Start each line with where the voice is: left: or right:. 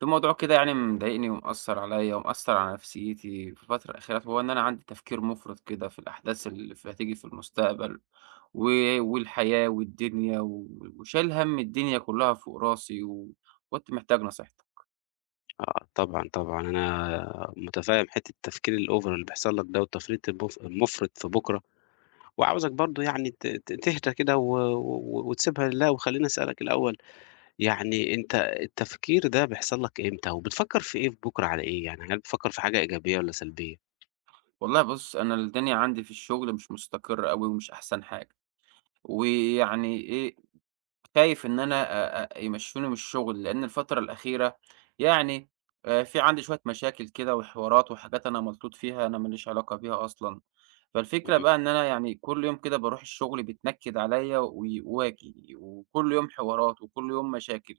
right: في موضوع كده يعني مضايقني ومأثر عليَّ ومأثر على نفسيتي في الفترة الأخيرة، هو إن أنا عندي تفكير مفرط كده في الأحداث اللي هتيجي في المستقبل، و والحياة والدنيا، وشايل هَم الدنيا كلها فوق راسي، وكنت محتاج نصيحتك.
left: آه، طبعًا، طبعًا، أنا مُتفهّم حتّة التفكير الOver اللي بيحصل لك ده والتفريط المُفرِط في بُكرة، وعاوزك برضه يعني ت ت تهدى كده و و وتسيبها لله، وخلّيني أسألك الأول، يعني أنت التفكير ده بيحصل لك إمتى، وبتفكّر في إيه في بُكرة على إيه يعني، هل بتفكّر في حاجة إيجابية والّا سلبية؟
right: والله بُص، أنا الدنيا عندي في الشغل مش مستقرة أوي ومش أحسن حاجة، ويعني إيه، خايف إن أنا أ أ يمشّوني من الشغل، لأن الفترة الأخيرة يعني في عندي شوية مشاكل كده وحوارات وحاجات أنا ملطوط فيها، أنا ما ليش علاقة بيها أصلًا. فالفكرة
left: اهم،
right: بقى إن أنا يعني كل يوم كده باروح الشغل بيتنكد عليّا وي واجي، وكل يوم حوارات وكل يوم مشاكل،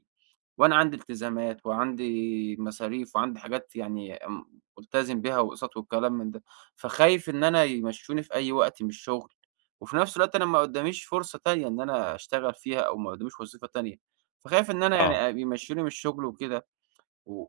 right: وأنا عندي التزامات وعندي مصاريف وعندي حاجات يعني ملتزم بيها وأقساط والكلام من ده، فخايف إن أنا يمشّوني في أي وقت من الشغل، وفي نفس الوقت أنا ما قدّاميش فرصة تانية إن أنا أشتغل فيها أو ما قدّاميش وظيفة تانية، فخايف إن أنا يعني
left: آه،
right: يمشّوني من الشغل وكده. و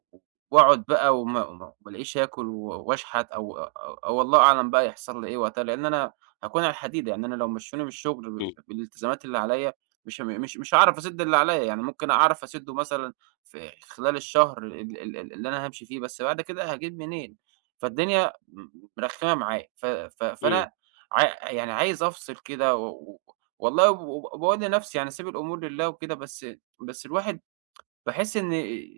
right: وأقعد بقى وما الاقيش آكل واشحت، أو الله أعلم بقى يحصل لي إيه وقتها، لإن أنا هاكون على الحديدة، يعني أنا لو مشّوني من الشغل
left: إمم،
right: بالالتزامات اللي عليّا، مش هم مش مش هاعرف أسِد اللي عليّا، يعني ممكن أعرف أسِدّه مثلًا في خلال الشهر ال ال ال اللي أنا هامشي فيه، بس بعد كده هاجيب منين؟ فالدنيا مرخّمة معايا، ف ف
left: إمم،
right: فأنا عا يعني عايز أفصل كده و و والله وب وب باقول لنَفْسي يعني سيب الأمور لله وكده، بس الواحد باحس إن إن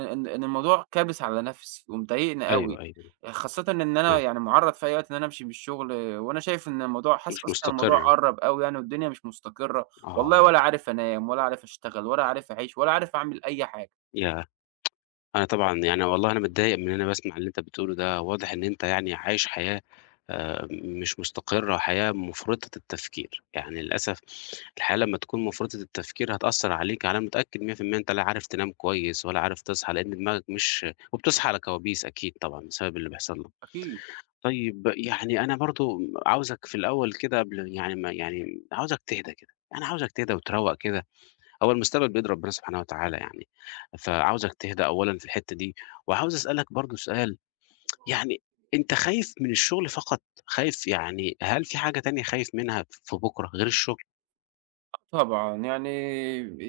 right: إن إن الموضوع كابِس على نَفْسي ومضايقني
left: أيوه،
right: أوي،
left: أيوه،
right: خاصةً إن أنا
left: آه،
right: يعني مُعرّض في أي وقت إن أنا أمشي من الشُغل، وأنا شايف إن الموضوع، حاسس
left: مش
right: أصلًا الموضوع
left: مستقر،
right: قرّب أوي يعني والدنيا مش مستقرّة، والله ولا
left: آه،
right: عارف أنام ولا عارف أشتغل ولا عارف أعيش ولا عارف أعمل أي حاجة،
left: ياه! أنا طبعًا يعني والله أنا متضايق من إن أنا باسمع اللي أنت بتقوله ده، واضح إن أنت يعني عايش حياة مش مستقرة، حياة مُفرطة التفكير، يعني للأسف الحياة لمّا تكون مُفرطة التفكير هتأثّر عليك، أنا متأكد 100% أنت لا عارف تنام كويس ولا عارف تصحى، لإن دماغك مش وبتصحى على كوابيس أكيد طبعًا بسبب اللي بيحصل لك.
right: أكيد.
left: طيب يعني أنا برضه عاوزك في الأول كده قبل يعني ما يعني عاوزك تهدى كده، أنا عاوزك تهدى وتروّق كده. هو المستقبل بيد ربنا سبحانه وتعالى يعني، فعاوزك تهدى أولًا في الحتّة دي، وعاوز أسألك برضه سؤال، يعني أنت خايف من الشغل فقط؟ خايف يعني هل في حاجة تانية خايف منها في بُكرة غير الشغل؟
right: طبعًا، يعني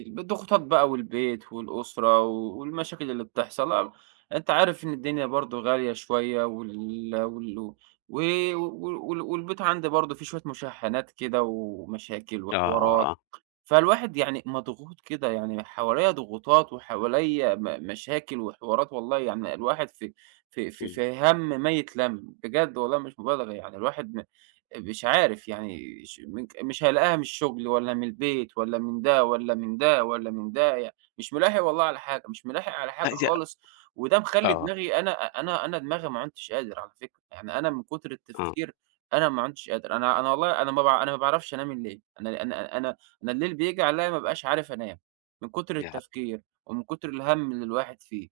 right: الضغوطات بقى والبيت والأسرة والمشاكل اللي بتحصل، آه، أنت عارف إن الدنيا برضه غالية شوية، وال وال و و وال والبيت عندي برضه فيه شوية مشاحنات كده ومشاكل وحوارات.
left: آه،
right: فالواحد يعني مضغوط كده، يعني حواليّا ضغوطات وحواليّا مشاكل وحوارات، والله يعني الواحد
left: إمم،
right: في هَم ما يتلَم، بجد والله مش مبالغة، يعني الواحد مش عارف يعني، ش مك مش هيلاقيها من الشغل والّا من البيت والّا من ده والّا من ده والّا من ده، يعني مش ملاحق والله على حاجة، مش ملاحق على حاجة
left: أي
right: خالص. وده مخلّي
left: آه،
right: دماغي أنا أنا أنا دماغي ما عُدتش قادر على فكرة، يعني أنا من كتر
left: آه،
right: التفكير أنا ما عُدتش قادر، أنا والله أنا ما باعرفش أنام الليل، أنا الليل بييجي عليّا ما بابقاش عارف أنام، من كتر
left: يع
right: التفكير ومن كتر الهَم اللي الواحد فيه،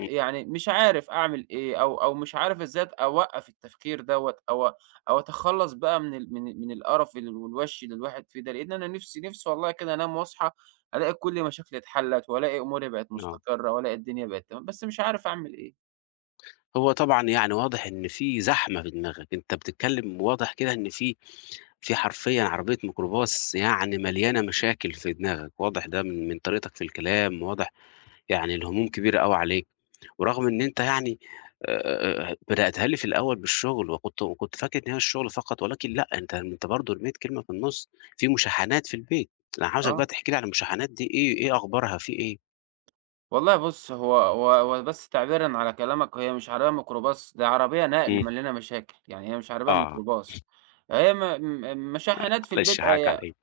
left: إمم،
right: مش عارف أعمل إيه، أو مش عارف إزاي أوقّف التفكير دوّة، أو أتخلّص بقى من القرف والوَش اللي الواحد فيه ده، لإن أنا نِفْسي والله كده أنام وأصحى، ألاقي كل مشاكلي اتحلّت، وألاقي أموري بقت
left: آه،
right: مستقرة، وألاقي الدنيا بقت تمام، بس مش عارف أعمل إيه.
left: هو طبعًا يعني واضح إن في زحمة في دماغك، أنت بتتكلم واضح كده إن في حرفيًا عربية ميكروباص يعني مليانة مشاكل في دماغك، واضح ده من طريقتك في الكلام، واضح يعني الهموم كبيرة أوي عليك، ورغم إن أنت يعني بدأتها لي في الأول بالشغل، وكنت فاكر إن هي الشغل فقط، ولكن لأ، أنت برضه رميت كلمة في النُص، في مشاحنات في البيت، أنا عاوزك
right: آه.
left: بقى تحكي لي عن المشاحنات دي إيه أخبارها، في إيه؟
right: والله بُص، هو بس تعبيرًا على كلامك، هي مش عربية ميكروباص، ده عربية نقل
left: إمم،
right: مليانة مشاكل، يعني هي مش عربية
left: آه،
right: ميكروباص، هي م م مشاحنات في
left: معلش
right: البيت،
left: هاعاك على
right: أي
left: إيه،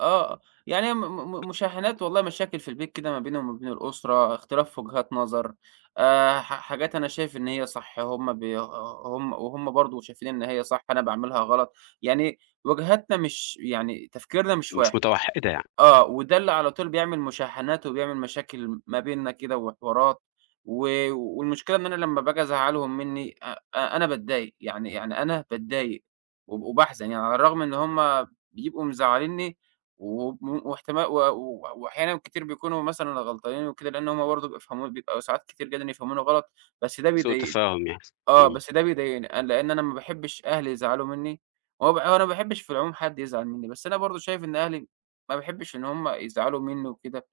right: آه، يعني هي م م مشاحنات، والله مشاكل في البيت كده ما بيني وما بين الأسرة، اختلاف في وجهات نظر، حاجات أنا شايف إن هي صح، هُم وهُم برضه شايفين إن هي صح، أنا باعملها غلط، يعني وجهاتنا مش يعني تفكيرنا مش
left: مش
right: واحد.
left: متوحدة يعني،
right: آه، وده اللي على طول بيعمل مشاحنات وبيعمل مشاكل ما بيننا كده وحوارات، و والمشكلة إن أنا لمّا باجي أزعّلهم منّي، أ أ أنا باتضايق، يعني أنا باتضايق وباحزن، يعني على الرغم إن هم بيبقوا مزعّلينّي وم واحتما و و وأحيانًا كتير بيكونوا مثلًا غلطانين وكده، لإن هم برضه بيبقوا ساعات كتير جدًا يفهموني غلط، بس ده
left: سوء
right: بيضايقني.
left: تفاهم يعني،
right: آه،
left: إمم،
right: بس ده بيضايقني أنا، لإن أنا ما باحبش أهلي يزعلوا منّي، وما ب وأنا ما باحبش في العموم حد يزعل منّي، بس أنا برضه شايف إن أهلي، ما باحبش إن هم يزعلوا منّي وكده،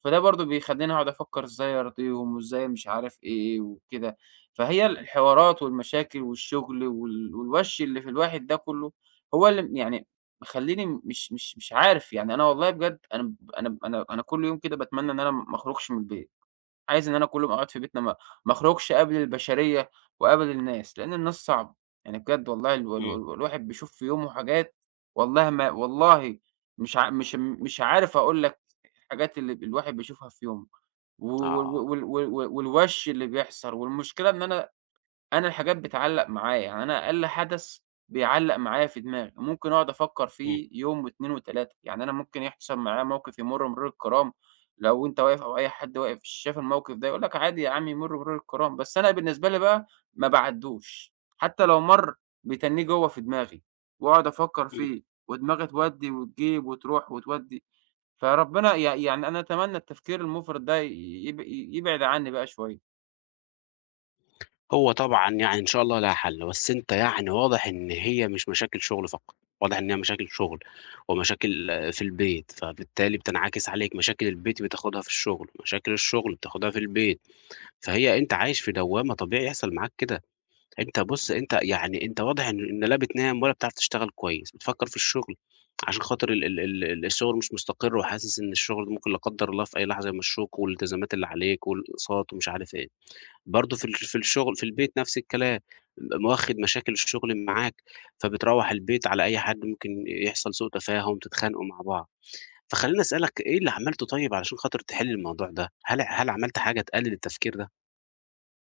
right: فده برضه بيخلّيني أقعد أفكّر إزاي أرضيهم وإزاي مش عارف إيه وكده، فهي الحوارات والمشاكل والشغل والوَش اللي في الواحد ده كلّه، هو اللي م يعني مخلّيني مش عارف، يعني أنا والله بجد، أنا ب أنا ب أنا أنا كل يوم كده باتمنى إن أنا ما أخرجش من البيت. عايز إن أنا كل يوم أقعد في بيتنا، ما أخرجش أقابل البشرية وأقابل الناس، لإن الناس صعبة، يعني بجد والله ال ال
left: إمم،
right: ال الواحد بيشوف في يومه حاجات، والله ما والله مش ع مش مش عارف أقول لك الحاجات اللي الواحد بيشوفها في يومه، و و
left: آه،
right: و وال وال والوَش اللي بيحصل، والمشكلة إن أنا الحاجات بتعلّق معايا، يعني أنا أقل حدث بيعلّق معايا في دماغي، ممكن أقعد أفكّر
left: إمم،
right: فيه يوم و2 و3، يعني أنا ممكن يحصل معايا موقف يمُر بمرور الكرام، لو أنت واقف أو أي حد واقف شاف الموقف ده يقول لك: عادي يا عم، يمُر بمرور الكرام، بس أنا بالنسبة لي بقى ما باعدّوش، حتى لو مَر بيتنّيه جوّه في دماغي، وأقعد أفكّر
left: إمم.
right: فيه، ودماغي تودّي وتجيب وتروح وتودّي، فربنا يعني أنا أتمنى التفكير المُفرط ده ي يب يبعد عني بقى شوية.
left: هو طبعًا يعني إن شاء الله لها حل، بس أنت يعني واضح إن هي مش مشاكل شغل فقط، واضح إن هي مشاكل شغل ومشاكل آه، في البيت، فبالتالي بتنعكس عليك، مشاكل البيت بتاخدها في الشغل، مشاكل الشغل بتاخدها في البيت، فهي أنت عايش في دوّامة طبيعي يحصل معاك كده، أنت بُص أنت يعني أنت واضح إن لا بتنام ولا بتعرف تشتغل كويس، بتفكّر في الشغل عشان خاطر الشغل مش مستقر وحاسس إن الشغل ده ممكن لا قدّر الله في أي لحظة يمشّوك والالتزامات اللي عليك والأقساط ومش عارف إيه. برضه في الشغل في البيت نفس الكلام، واخد مشاكل الشغل معاك، فبتروّح البيت على أي حد ممكن يحصل سوء تفاهم، تتخانقوا مع بعض، فخلّيني أسألك إيه اللي عملته طيب علشان خاطر تحل الموضوع ده؟ هل عملت حاجة تقلل التفكير ده؟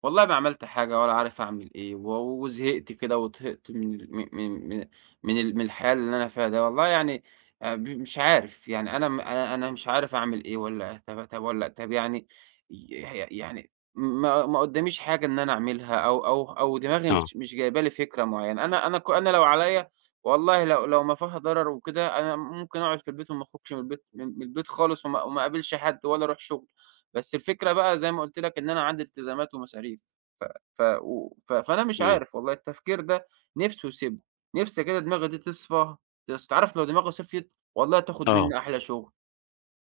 right: والله ما عملت حاجة ولا عارف أعمل إيه، وزهقت كده وطهقت من ال من من من من ال من الحياة اللي أنا فيها ده، والله يعني مش عارف، يعني أنا أنا مش عارف أعمل إيه، والّا طب يعني ي ه يعني ما قدّاميش حاجة إن أنا أعملها، أو دماغي
left: آه،
right: مش جايبة لي فكرة معيّنة، أنا لو عليّا والله، لو ما فيها ضرر وكده، أنا ممكن أقعد في البيت وما أخرجش من البيت، من البيت خالص، وما أقابلش حد ولا أروح شغل، بس الفكرة بقى زي ما قُلت لك إن أنا عندي التزامات ومصاريف. ف و ف فأنا مش
left: إمم،
right: عارف والله، التفكير ده نِفْسي يسيبه، نِفْسي كده دماغي دي تصفى، تعرف لو دماغي صفيت، والله تاخد
left: آه،
right: منّي أحلى شغل.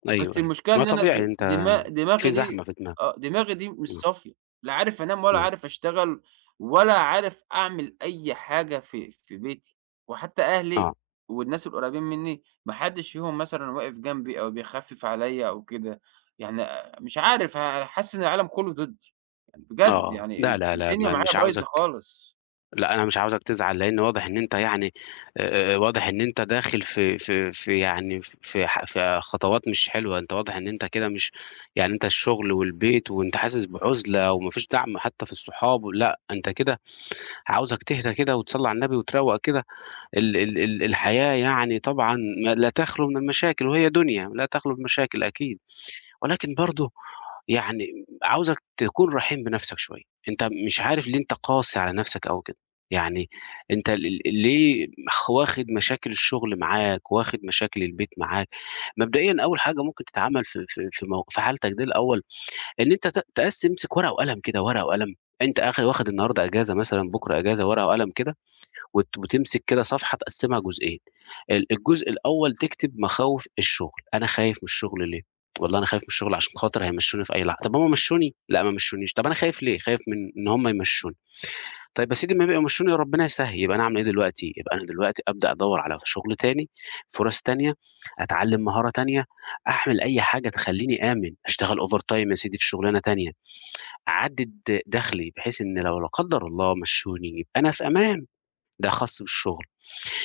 left: أيوه،
right: بس
left: أيوه،
right: المشكلة
left: ما
right: إن أنا
left: طبيعي
right: د
left: أنت
right: دما دماغي
left: في
right: دي،
left: زحمة في دماغك،
right: مش
left: إمم،
right: صافية، لا عارف أنام ولا
left: إمم،
right: عارف أشتغل ولا عارف أعمل أي حاجة في بيتي، وحتى أهلي
left: آه،
right: والناس القريبين منّي، ما حدّش فيهم مثلًا واقف جنبي أو بيخفِّف عليّا أو كده، يعني مش عارف، حاسس إن العالم كلّه ضدّي، يعني
left: آه،
right: بجد،
left: آه،
right: يعني
left: لا، لا، لا،
right: الدنيا
left: ما
right: معايا
left: مش
right: بايظة
left: عاوزك
right: خالص.
left: لا انا مش عاوزك تزعل لان واضح ان انت يعني آه، آه، واضح ان انت داخل في في في يعني في ح- في خطوات مش حلوه انت واضح ان انت كده مش يعني انت الشغل والبيت وانت حاسس بعزله ومفيش دعم حتى في الصحاب لا انت كده عاوزك تهدى كده وتصلي على النبي وتروق كده ال ال ال الحياه يعني طبعا لا تخلو من المشاكل وهي دنيا لا تخلو من مشاكل اكيد ولكن برضه يعني عاوزك تكون رحيم بنَفْسك شوية، أنت مش عارف ليه أنت قاسي على نَفْسك أوي كده، يعني أنت ليه مخ واخد مشاكل الشغل معاك، واخد مشاكل البيت معاك، مبدئيًا أول حاجة ممكن تتعمل في حالتك دي الأول، إن أنت ت تقسّم امسك ورقة وقلم كده، ورقة وقلم، أنت واخد النهارده إجازة مثلًا، بُكرة إجازة، ورقة وقلم كده وتمسك كده صفحة تقسّمها جزئين، الجزء الأول تكتب مخاوف الشغل، أنا خايف من الشغل ليه؟ والله أنا خايف من الشغل عشان خاطر هيمشّوني في أي لحظة، طب هم مشّوني؟ لأ ما مشّونيش، طب أنا خايف ليه؟ خايف من إن هم يمشّوني، طيب يا سيدي ما يبقوا يمشّوني ربنا يسهّل، يبقى أنا أعمل إيه دلوقتي؟ يبقى أنا دلوقتي أبدأ أدوّر على شغل تاني، فرص تانية، أتعلّم مهارة تانية، أعمل أي حاجة تخلّيني آمن، أشتغل overtime يا سيدي في شغلانة تانية، أعدّد دخلي بحيث إن لو لا قدّر الله مشّوني يبقى أنا في أمان، ده خاص بالشغل.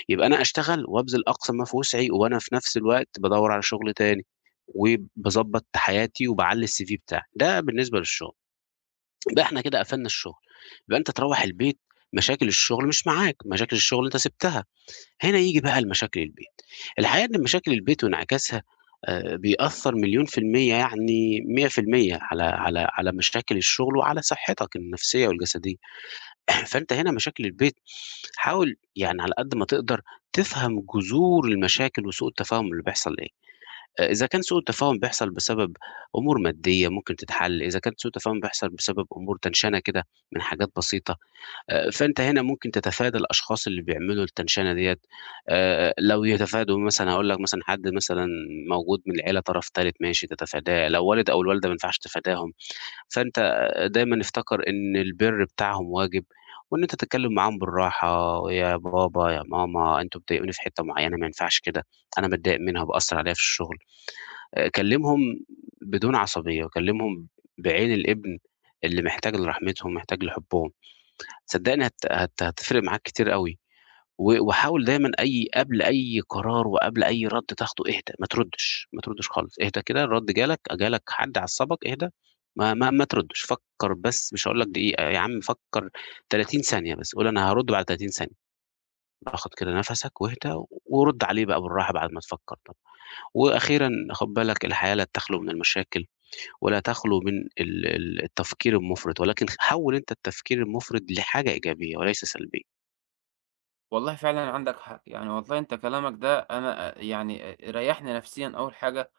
left: يبقى أنا أشتغل وأبذل أقصى ما في وسعي، وأنا في نفس الوقت بادوّر على شغل تاني، وباضبّط حياتي وباعلّي الCV بتاعي، ده بالنسبة للشغل. يبقى إحنا كده قفلنا الشغل، يبقى أنت تروّح البيت مشاكل الشغل مش معاك، مشاكل الشغل أنت سِبتها، هنا ييجي بقى لمشاكل البيت. الحقيقة إن مشاكل البيت وانعكاسها بيأثّر مليون في المِيّة يعني 100% على مشاكل الشغل وعلى صحتك النفسية والجسدية. فأنت هنا مشاكل البيت حاول يعني على قد ما تقدر تفهم جذور المشاكل وسوء التفاهم اللي بيحصل ايه آه، اذا كان سوء التفاهم بيحصل بسبب امور ماديه ممكن تتحل اذا كان سوء التفاهم بيحصل بسبب امور تنشنه كده من حاجات بسيطه آه، فانت هنا ممكن تتفادى الاشخاص اللي بيعملوا التنشنه ديت آه، لو يتفادوا مثلا هقول لك مثلا حد مثلا موجود من العيله طرف ثالث ماشي تتفاداه لو والد او الوالده ما ينفعش تتفاداهم فأنت دايمًا افتكر إن البِر بتاعهم واجب، وإن أنت تتكلّم معاهم بالراحة، "يا بابا، يا ماما، أنتم بتضايقوني في حتّة معيّنة ما ينفعش كده، أنا باتضايق منها، بأثّر عليّا في الشغل." كلّمهم بدون عصبية، وكلّمهم بعين الابن اللي محتاج لرحمتهم، محتاج لحُبّهم، صدّقني هت هت هتفرق معاك كتير أوي. وحاول دايمًا قبل أي قرار وقبل أي رَد تاخده اهدى، ما تردّش، ما تردّش خالص، اهدى كده الرَد جالك حد عصّبك اهدى، ما تردّش، فكّر بس مش هاقول لك دقيقة، يا عم فكّر 30 ثانية بس، قُل أنا هارُد بعد 30 ثانية، اخد كده نَفَسك واهدى ورُد عليه بقى بالراحة بعد ما تفكّر طبعًا. وأخيرًا خُد بالك الحياة لا تخلو من المشاكل ولا تخلو من ال ال التفكير المُفرط، ولكن حوّل أنت التفكير المُفرط لحاجة إيجابية وليس سلبية.
right: والله فعلًا عندك حق، يعني والله أنت كلامك ده أنا يعني ريّحني نفسيًا أول حاجة،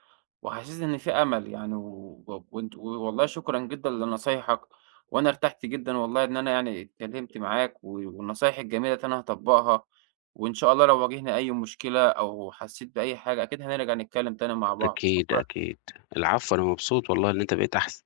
right: وحسيت إن في أمل يعني، و و وأنت والله شكرًا جدًا لنصايحك، وأنا ارتحت جدًا والله إن أنا يعني اتكلمت معاك، والنصايح الجميلة دي أنا هاطبّقها، وإن شاء الله لو واجهنا أي مشكلة أو حسيت بأي حاجة، أكيد هنرجع نتكلم تاني مع بعض.
left: أكيد،
right: شكرًا.
left: أكيد. العفو، أنا مبسوط والله إن أنت بقيت أحسن.